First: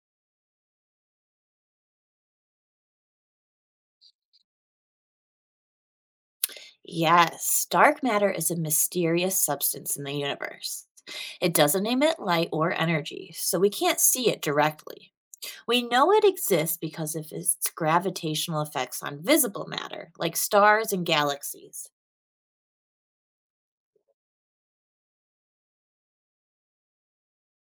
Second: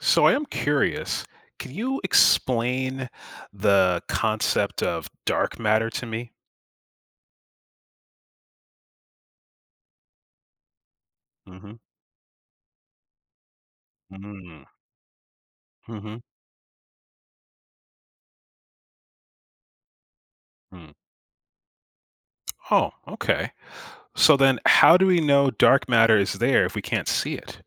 So I am curious, can you explain the concept of dark matter to me? Yes, dark matter is a mysterious substance in the universe. It Hmm. doesn't emit light or energy, so we can't see it Hmm. directly. We know Hmm. it exists because of its gravitational effects on visible matter, like Hmm. stars and galaxies. Oh, okay. So then how do we know dark matter is there if we can't see it?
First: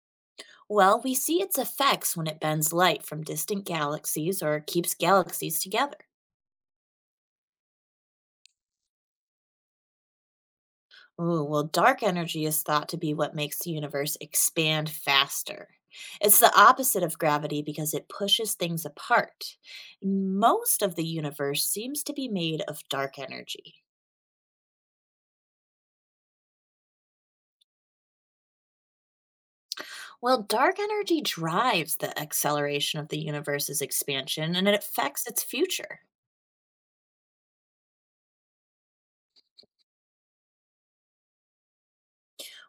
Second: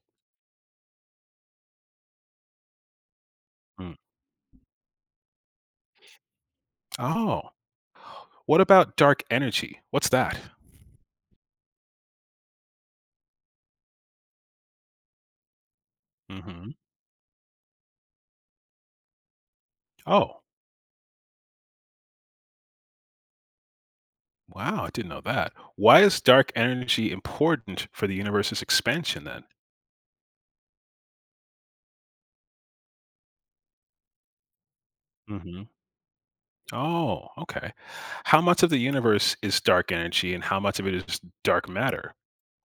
Well, we see its effects when it bends light from distant Mm. galaxies or keeps galaxies together. Oh, what about dark energy? What's that? Ooh, well, dark energy is thought to be what makes the universe expand faster. It's the Hmm. opposite of gravity because it pushes things apart. Oh, Most of the universe seems to be made of dark energy. wow, I didn't know that. Why is dark energy important for the universe's expansion Well, dark energy drives the acceleration of the universe's expansion and it affects its then? future. Oh, okay. How much of the universe is dark energy and how much of it is dark matter?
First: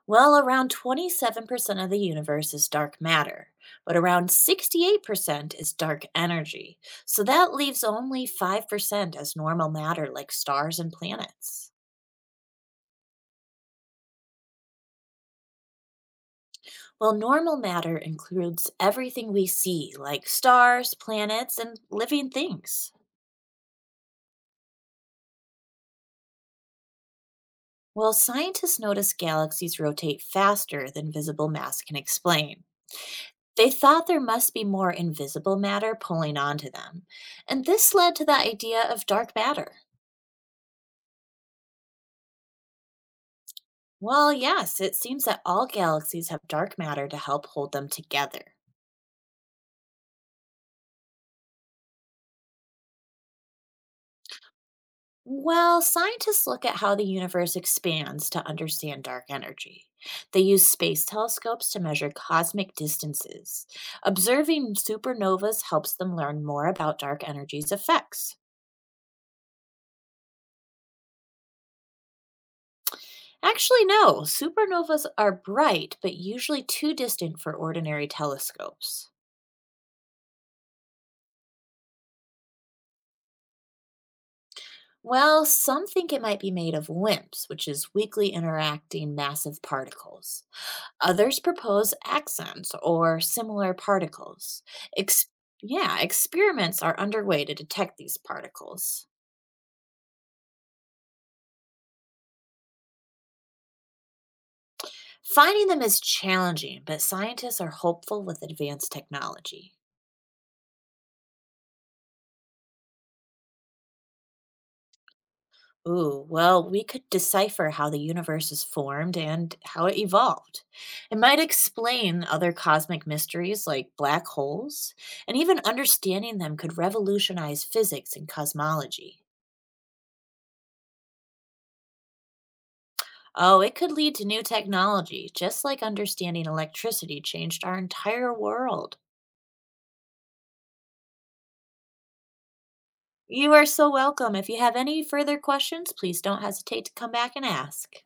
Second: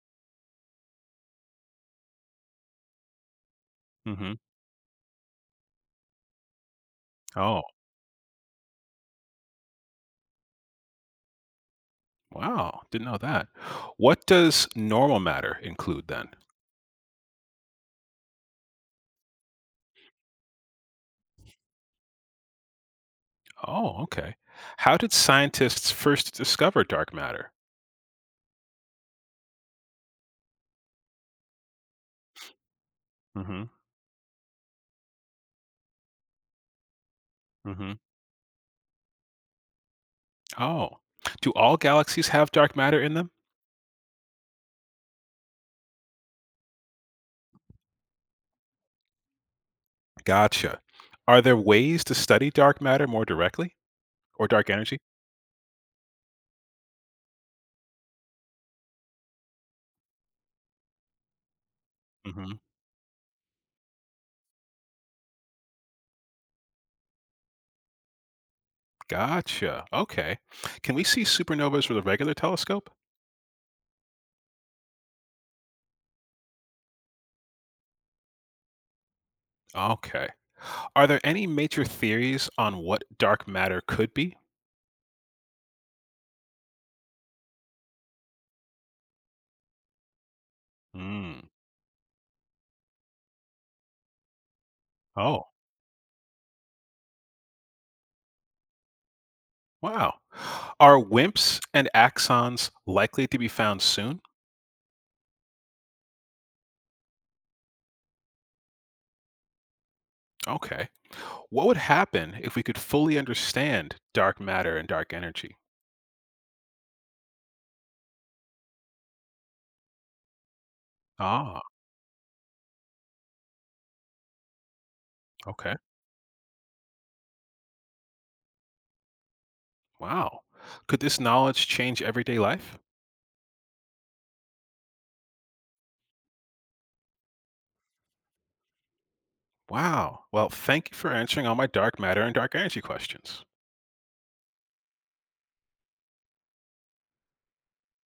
Well, around 27% of the universe is dark matter, but around Hmm. 68% is dark energy. So that Oh, leaves only 5% as normal matter, like stars and planets. wow. Didn't know that. What does normal matter include then? Well, normal matter includes everything we see, like stars, planets, and living things. Oh, okay. How did scientists first discover dark matter? Well, scientists noticed galaxies rotate faster than visible mass can explain. Hmm. They thought there must be more invisible matter pulling onto them, and Hmm. this led to the idea of dark matter. Oh, do all galaxies have dark matter in them? Well, yes, it seems that all galaxies have dark matter to help hold them together. Gotcha. Are there ways to study dark matter more directly or dark energy? Well, scientists look at how the universe expands to understand dark energy. They use space telescopes to measure Hmm. cosmic distances. Observing supernovas helps them learn more about dark energy's effects. Gotcha. Okay. Can we see supernovas with a regular telescope? Actually, no, supernovas are bright, but usually too distant for ordinary telescopes. Okay. Are there any major theories on what dark matter could be? Well, some think it might be made of WIMPs, which is weakly interacting massive particles. Others Mm. propose accents or similar particles. Ex- Oh, yeah, experiments are underway to detect these particles. wow. Are WIMPs and axons likely to be found soon? Finding them is challenging, but scientists are hopeful with advanced technology. Okay. What would happen if we could fully understand dark matter and dark energy? Ooh, well, we could decipher how the universe is formed and how it evolved. It might Ah, explain other cosmic mysteries like black holes, and even okay. understanding them could revolutionize physics and cosmology. Wow. Could this knowledge change everyday life? Oh, it could lead to new technology, just like understanding electricity changed our entire world. Wow. Well, thank you for answering all my dark matter and dark energy questions. You are so welcome. If you have any further questions, please don't hesitate to come back and ask.